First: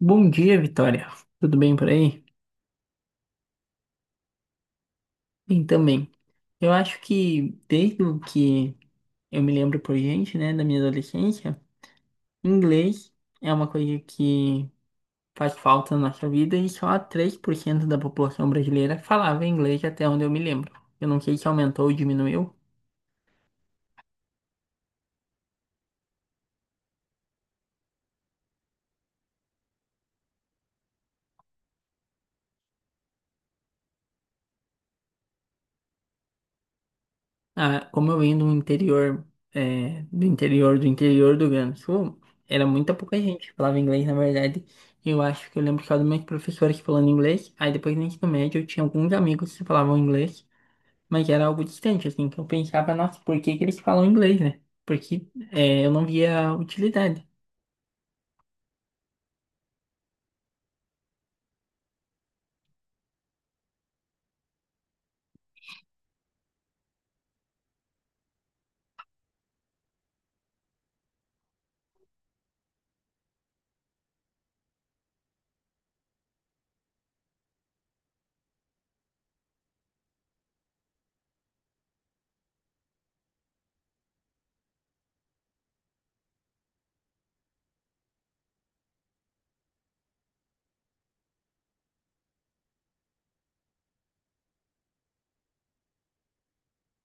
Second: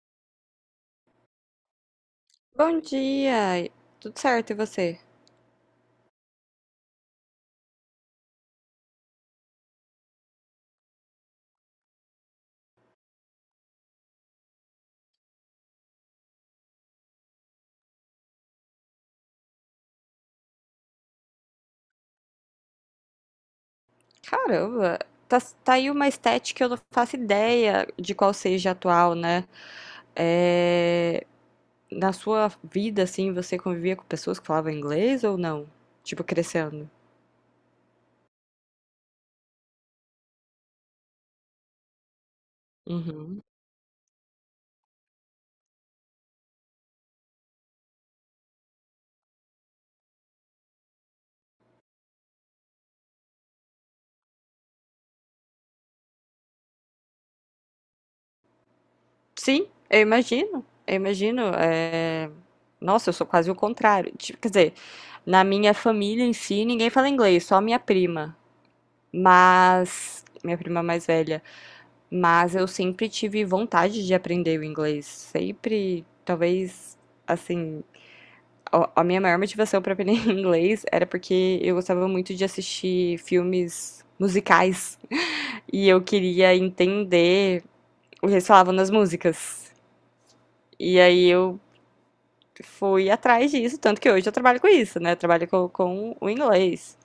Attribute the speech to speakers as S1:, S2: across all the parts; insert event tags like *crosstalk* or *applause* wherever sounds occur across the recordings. S1: Bom dia, Vitória. Tudo bem por aí?
S2: Bom dia! Tudo certo, e você?
S1: Bem também. Eu acho que desde o que eu me lembro por gente, né, da minha adolescência, inglês é uma coisa que faz falta na nossa vida e só 3% da população brasileira falava inglês até onde eu me lembro. Eu não sei se aumentou ou diminuiu.
S2: Caramba, tá, tá aí uma estética que eu não faço ideia de qual seja atual, né? É, Na sua vida, assim, você convivia com pessoas que falavam inglês ou não? Tipo, crescendo?
S1: Ah, como eu vim do interior, do interior do Rio Grande do Sul, era muita pouca
S2: Uhum.
S1: gente que falava inglês, na verdade. Eu acho que eu lembro que era uma professora que falando inglês, aí depois no ensino médio eu tinha alguns amigos que falavam inglês, mas era algo distante, assim, que eu pensava, nossa, por que que eles falam inglês, né? Porque eu não via utilidade.
S2: Sim, eu imagino, eu imagino. Nossa, eu sou quase o contrário. Tipo, quer dizer, na minha família em si, ninguém fala inglês, só minha prima. Mas, minha prima mais velha. Mas eu sempre tive vontade de aprender o inglês. Sempre, talvez, assim, a minha maior motivação para aprender *laughs* inglês era porque eu gostava muito de assistir filmes musicais e eu queria entender o que eles falavam nas músicas. E aí eu fui atrás disso, tanto que hoje eu trabalho com isso, né? Eu trabalho com o inglês.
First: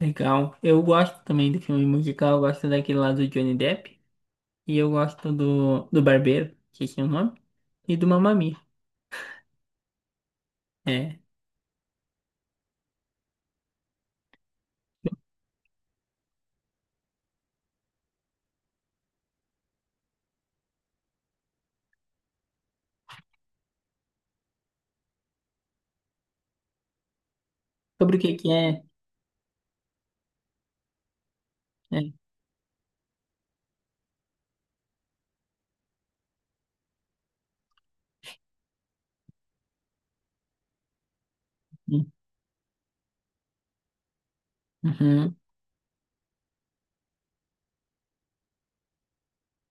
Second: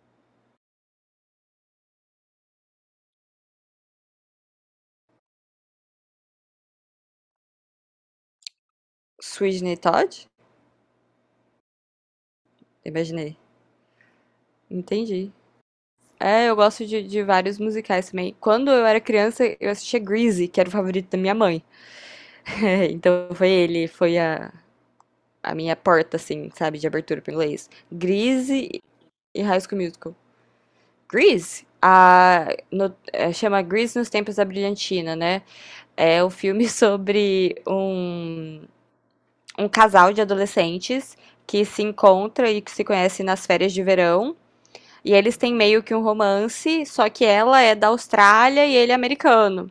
S1: Legal. Eu gosto também do filme musical, eu gosto daquele lá do Johnny Depp, e eu gosto do Barbeiro, que é o nome, e do Mamma Mia.
S2: Sweeney Todd?
S1: É.
S2: Imaginei. Entendi. É, eu gosto de vários musicais também. Quando eu era criança, eu assistia Grease, que era o favorito da minha mãe. *laughs* Então foi ele, a minha porta, assim, sabe, de abertura pro inglês.
S1: Sobre o que que
S2: Grease
S1: é...
S2: e High School Musical. Grease?
S1: É.
S2: A, no- É, chama Grease nos Tempos da Brilhantina, né? É um filme *laughs* sobre um casal de adolescentes que se encontra e que se conhece nas férias de verão. E
S1: Uhum,
S2: eles têm meio que um romance, só que ela é da Austrália e ele é americano.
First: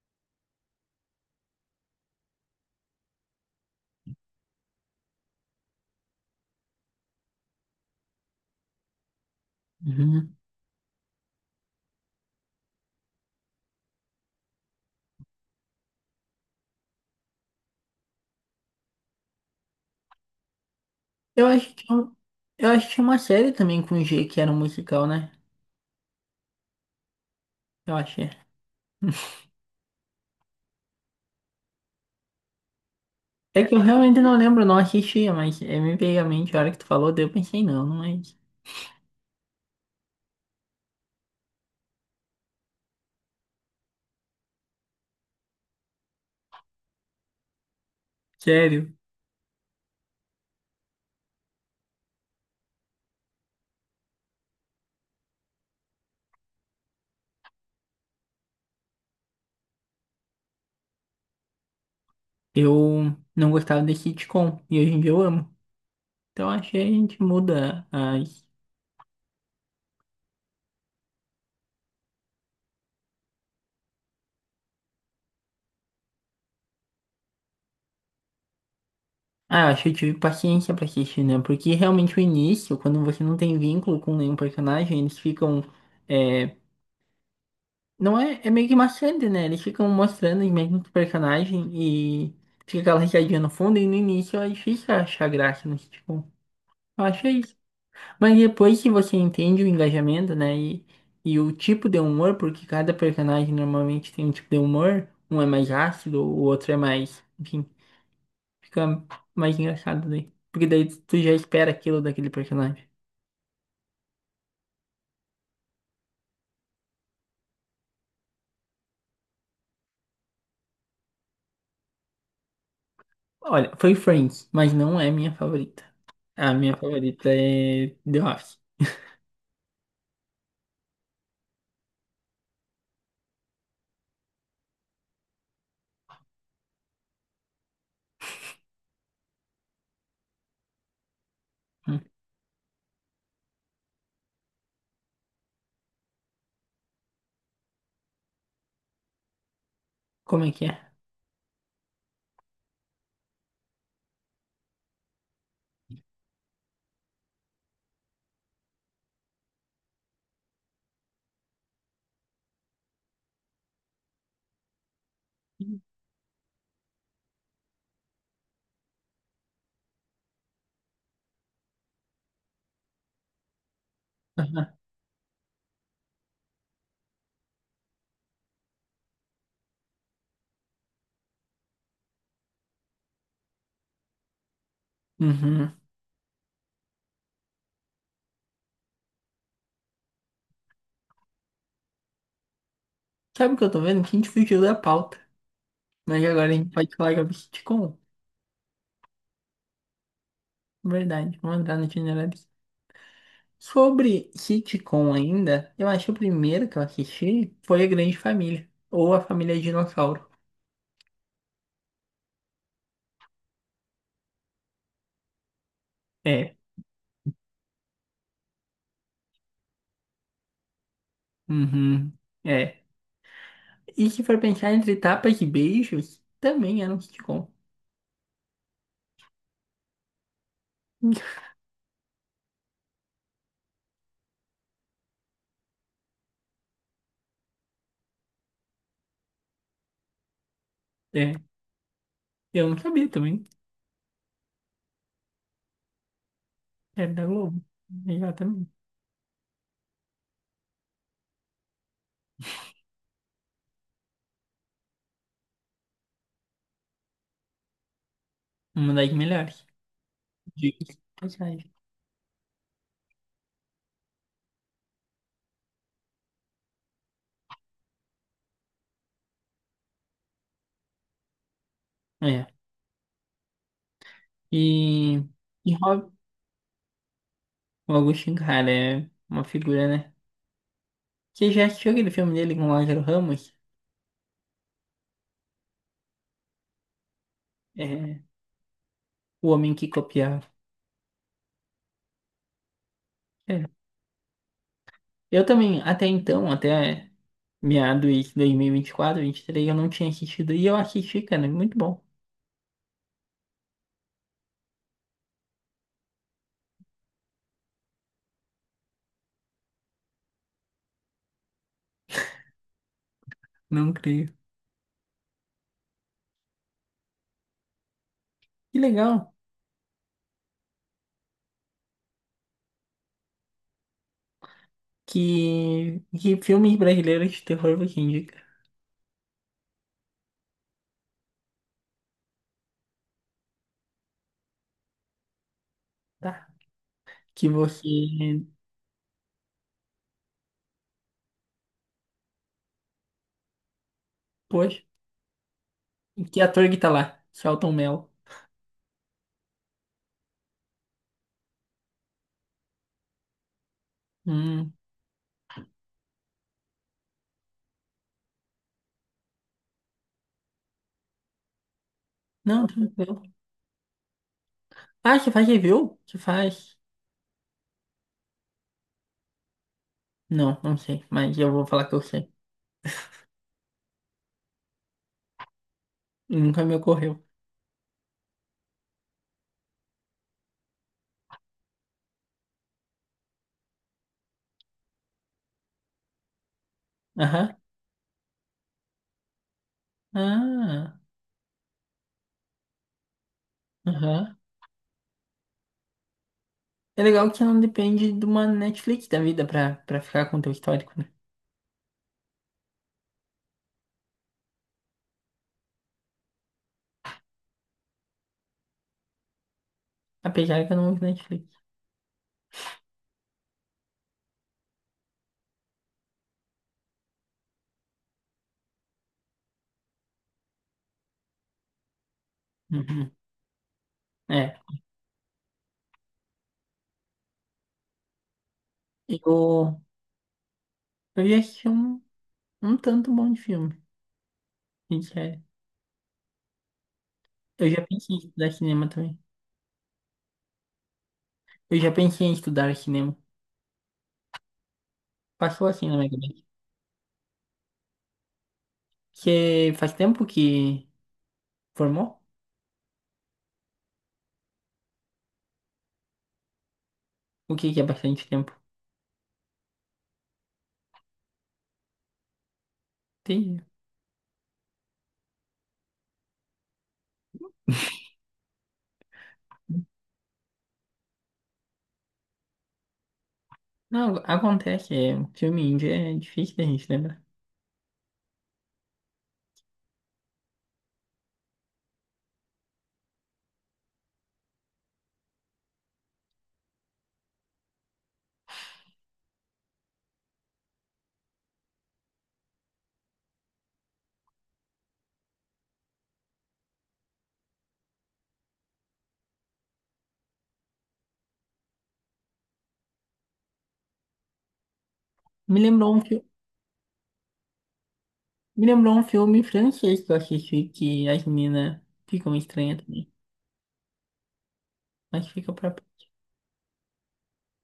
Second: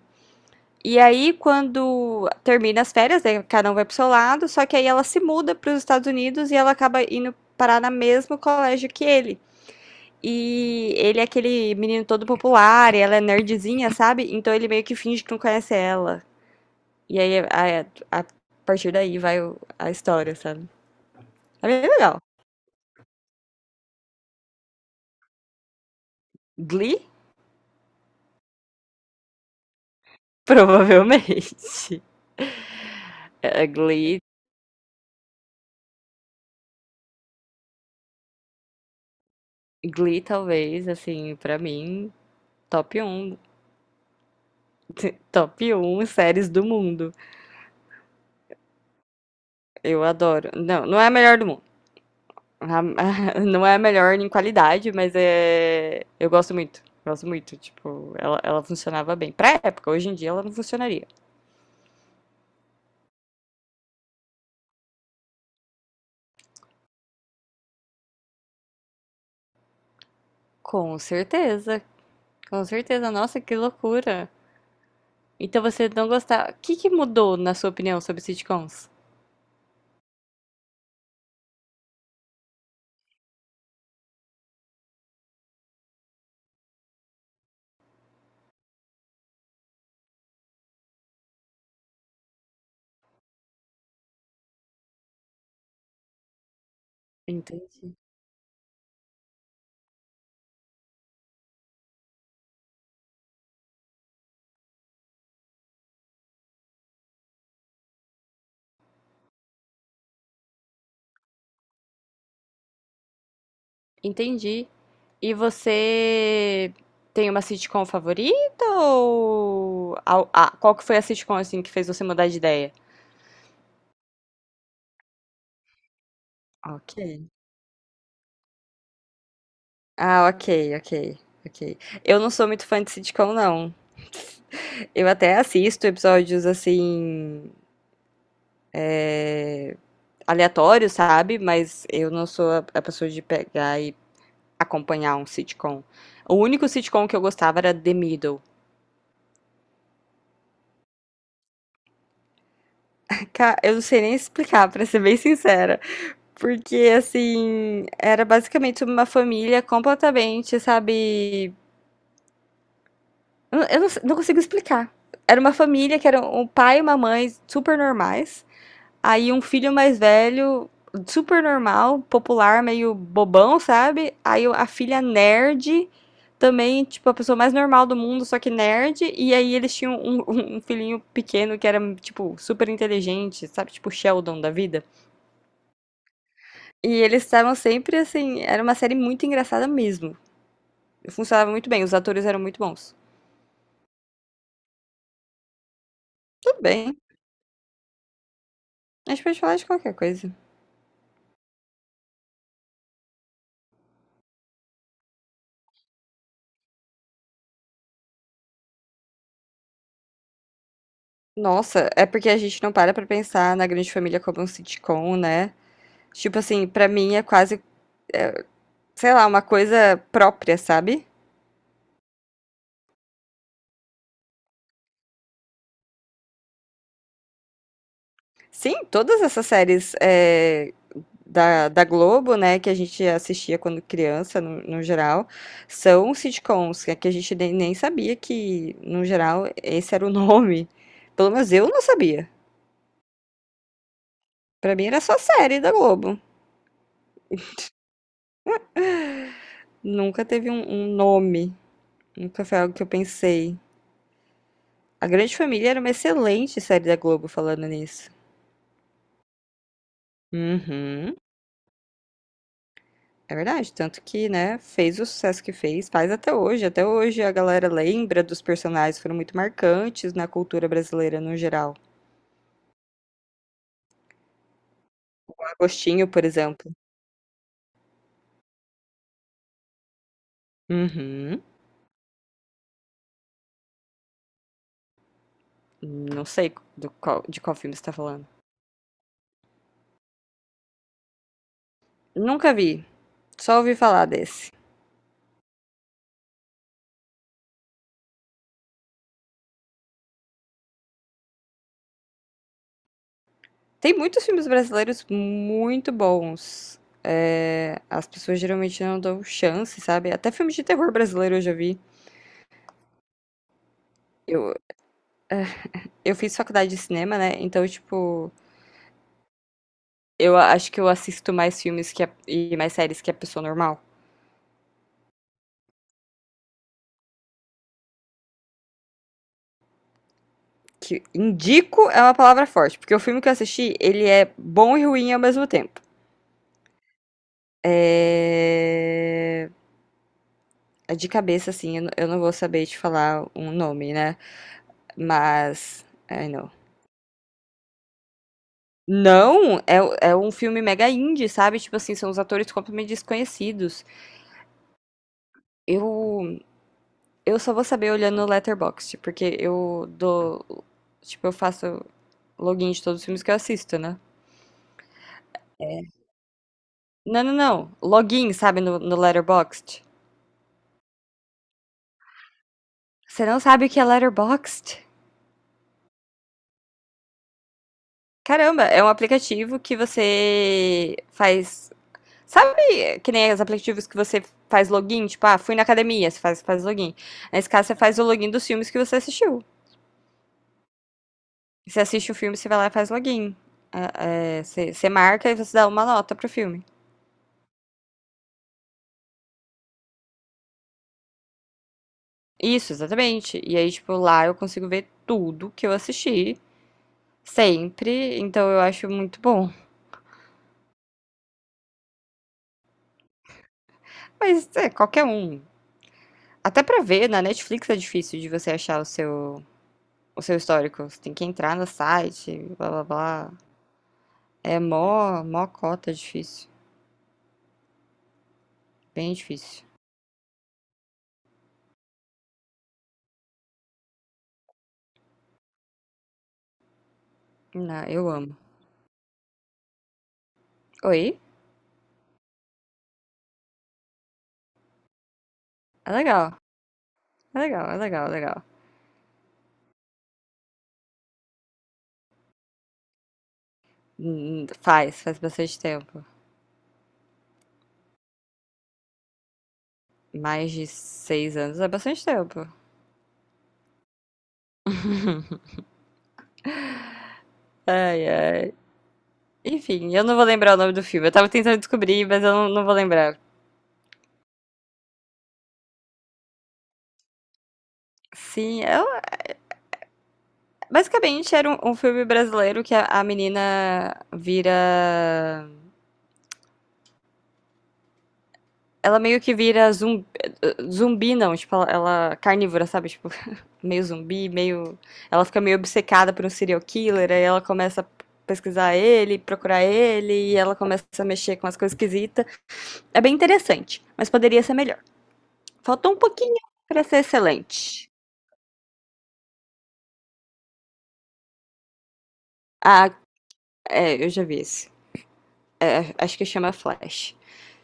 S2: E aí, quando termina as férias, né, cada um vai pro seu lado, só que aí ela se muda para os Estados Unidos e ela acaba indo parar no mesmo colégio que ele.
S1: uhum.
S2: E ele é aquele menino todo popular, e ela é nerdzinha, sabe? Então ele meio que finge que não conhece ela. E aí, a partir daí vai a história, sabe?
S1: Eu
S2: É
S1: acho
S2: bem
S1: que eu,
S2: legal.
S1: eu acho que tinha uma série também com G que era um musical, né?
S2: Glee?
S1: Eu achei.
S2: Provavelmente. *laughs*
S1: É. É
S2: É,
S1: que eu realmente
S2: Glee,
S1: não lembro, não assistia, mas me veio à mente a hora que tu falou, daí eu pensei, não, não é isso.
S2: Glee talvez, assim, pra mim, top um *laughs* top um séries do mundo.
S1: Sério,
S2: Eu adoro. Não, não é a melhor do mundo. *laughs* Não é a melhor em qualidade, mas é. Eu gosto muito. Gosto muito. Tipo, ela funcionava bem. Pra época, hoje em dia ela não funcionaria.
S1: eu não gostava desse sitcom e hoje em dia eu amo. Então acho que a gente muda as.
S2: Com certeza. Com certeza. Nossa, que loucura. Então você não gostava. O que que mudou, na sua opinião, sobre sitcoms?
S1: Ah, eu acho que eu tive paciência pra assistir, né? Porque realmente o início, quando você não tem vínculo com nenhum personagem, eles ficam. é, Não é, é meio que maçante, né? Eles ficam mostrando os mesmos personagens e fica aquela risadinha no fundo, e no início é difícil achar graça no sitcom. Eu acho isso.
S2: Entendi.
S1: Mas depois que você entende o engajamento, né? E o tipo de humor, porque cada personagem normalmente tem um tipo de humor, um é mais ácido, o outro é mais, enfim, fica mais engraçado daí. Porque daí tu já espera aquilo daquele personagem.
S2: Entendi. E você tem uma sitcom favorita ou. Qual que foi a sitcom assim que fez você mudar de ideia?
S1: Olha, foi Friends, mas não é minha favorita. A minha
S2: Ok.
S1: favorita é The Office.
S2: Ah, ok, ok, ok. Eu não sou muito fã de sitcom, não. Eu até assisto episódios assim, aleatórios, sabe? Mas eu não sou a pessoa de pegar e acompanhar um sitcom. O único sitcom que eu gostava era The Middle.
S1: Como é que é?
S2: Eu não sei nem explicar, *laughs* pra ser bem sincera. Porque, assim, era basicamente uma família completamente, sabe? Eu não consigo explicar. Era uma família que era um pai e uma mãe super normais. Aí um filho mais velho, super normal, popular, meio bobão, sabe? Aí a
S1: Aham.
S2: filha nerd, também, tipo, a pessoa mais normal do mundo, só que nerd. E aí eles tinham um, *laughs* um filhinho pequeno que era, tipo, super inteligente, sabe? Tipo, Sheldon da vida.
S1: Uhum.
S2: E eles estavam sempre assim. Era uma série muito engraçada mesmo. Funcionava muito bem, os atores eram muito bons.
S1: Sabe o que eu tô vendo? Que a gente fugiu da pauta. Mas agora a
S2: Tudo
S1: gente pode
S2: bem,
S1: falar sobre sitcom.
S2: a gente pode falar de qualquer coisa.
S1: Verdade, vamos entrar no generalista. Sobre sitcom ainda, eu acho que o primeiro que eu assisti foi A Grande Família. Ou A Família Dinossauro.
S2: Nossa, é porque a gente não para pra pensar na Grande Família como um sitcom, né? Tipo
S1: É.
S2: assim, pra mim é quase, é, sei lá, uma coisa própria, sabe?
S1: Uhum. É. E se for pensar entre tapas e beijos, também era um sitcom.
S2: Sim, todas essas séries da Globo, né, que a gente assistia quando criança, no geral, são sitcoms, que é que a gente nem sabia que, no geral, esse era o *laughs* nome. Pelo
S1: É.
S2: menos eu não sabia.
S1: Eu não sabia também.
S2: Pra mim era só série da Globo.
S1: Era da Globo. Exatamente.
S2: Nunca teve um nome. Nunca foi algo que eu pensei. A Grande Família era uma excelente série da Globo, falando nisso.
S1: Uma das melhores. Diga-se de
S2: Uhum.
S1: passagem.
S2: É verdade, tanto que, né, fez o sucesso que fez, faz até hoje. Até hoje a galera lembra dos personagens que foram muito marcantes na cultura brasileira no geral.
S1: É. E,
S2: O
S1: e
S2: Agostinho,
S1: Rob,
S2: por exemplo.
S1: o Agostinho, cara, é uma figura, né?
S2: Uhum.
S1: Você já assistiu aquele filme dele com o Lázaro Ramos?
S2: Não sei de qual filme você tá
S1: É,
S2: falando.
S1: O Homem que Copiava.
S2: Nunca vi, só
S1: É.
S2: ouvi falar desse.
S1: Eu também, até então, até meados de dois mil e vinte vinte quatro vinte e três eu não tinha assistido. E eu assisti, cara, é muito bom.
S2: Tem muitos filmes brasileiros muito bons. É, as pessoas geralmente não dão chance, sabe? Até filmes de terror brasileiro eu já vi.
S1: Não creio.
S2: Eu, eu fiz faculdade de cinema, né? Então, tipo,
S1: Que legal.
S2: Acho que eu assisto mais filmes e mais séries que a pessoa normal.
S1: Que filmes brasileiros de terror você indica,
S2: Que indico é uma palavra forte, porque o filme que eu assisti, ele é bom e ruim ao mesmo tempo.
S1: tá? Que você...
S2: É... É de cabeça, assim, eu não vou saber te falar um nome, né?
S1: Poxa,
S2: Mas. Ai,
S1: que
S2: não.
S1: ator que tá lá? Selton Mello.
S2: Não, é um filme mega indie, sabe? Tipo assim, são os atores completamente desconhecidos.
S1: Hum.
S2: Eu, eu só vou saber olhando no Letterboxd, porque eu dou. Tipo, eu faço
S1: Não,
S2: login de todos os filmes
S1: tranquilo.
S2: que eu assisto, né?
S1: Ah, você faz review? Você faz...
S2: Não, não, não. Login, sabe, no Letterboxd.
S1: Não, não sei, mas eu vou falar que eu sei.
S2: Você não sabe o que é Letterboxd?
S1: Nunca me ocorreu.
S2: Caramba, é um aplicativo que você faz. Sabe que nem os aplicativos que você faz login? Tipo, ah, fui na academia, você faz, faz login. Nesse
S1: Aham.
S2: caso, você faz o login dos filmes que você assistiu.
S1: Ah,
S2: Você assiste o filme, você vai lá e faz login.
S1: aham.
S2: É, é, você marca e você dá uma nota pro filme.
S1: É legal que não depende de uma Netflix da vida pra, pra ficar com o teu histórico, né?
S2: Isso, exatamente. E aí, tipo, lá eu consigo ver tudo que eu assisti, sempre. Então eu acho muito bom.
S1: Apesar que eu não uso Netflix.
S2: Mas é, qualquer um. Até pra ver, na Netflix é difícil de você achar o seu histórico. Você tem que entrar no site, blá blá
S1: Uhum.
S2: blá.
S1: É.
S2: É mó, mó cota difícil. Bem difícil.
S1: Eu, eu já assisti um tanto bom de filme, sincero. Eu
S2: Não,
S1: já
S2: eu
S1: pensei em
S2: amo.
S1: estudar cinema também.
S2: Oi?
S1: Eu já pensei em estudar cinema. Passou assim
S2: É
S1: na minha
S2: legal.
S1: cabeça.
S2: É legal, é legal, é legal.
S1: Você faz tempo que formou?
S2: Faz, faz bastante tempo.
S1: O que que é bastante tempo?
S2: Mais de 6 anos é bastante tempo.
S1: Tem.
S2: Ai, ai. Enfim, eu não vou lembrar o nome do filme. Eu tava tentando descobrir, mas eu não, não vou lembrar.
S1: Não, acontece, é, filme índio é difícil da gente lembrar.
S2: Sim, basicamente era um filme brasileiro que a menina vira. Ela meio que vira zumbi, zumbi não, tipo, ela carnívora, sabe? Tipo, *laughs* meio zumbi, meio. Ela fica meio obcecada por um serial killer, aí ela começa a pesquisar ele, procurar ele, e ela começa a mexer com as coisas esquisitas. É bem interessante, mas poderia ser melhor.
S1: Me
S2: Faltou
S1: lembrou
S2: um
S1: um filme,
S2: pouquinho pra ser excelente.
S1: me lembrou um filme francês que eu assisti que as meninas ficam estranhas
S2: Ah,
S1: também,
S2: é, eu já vi esse.
S1: mas fica pra
S2: É, acho que chama Flash.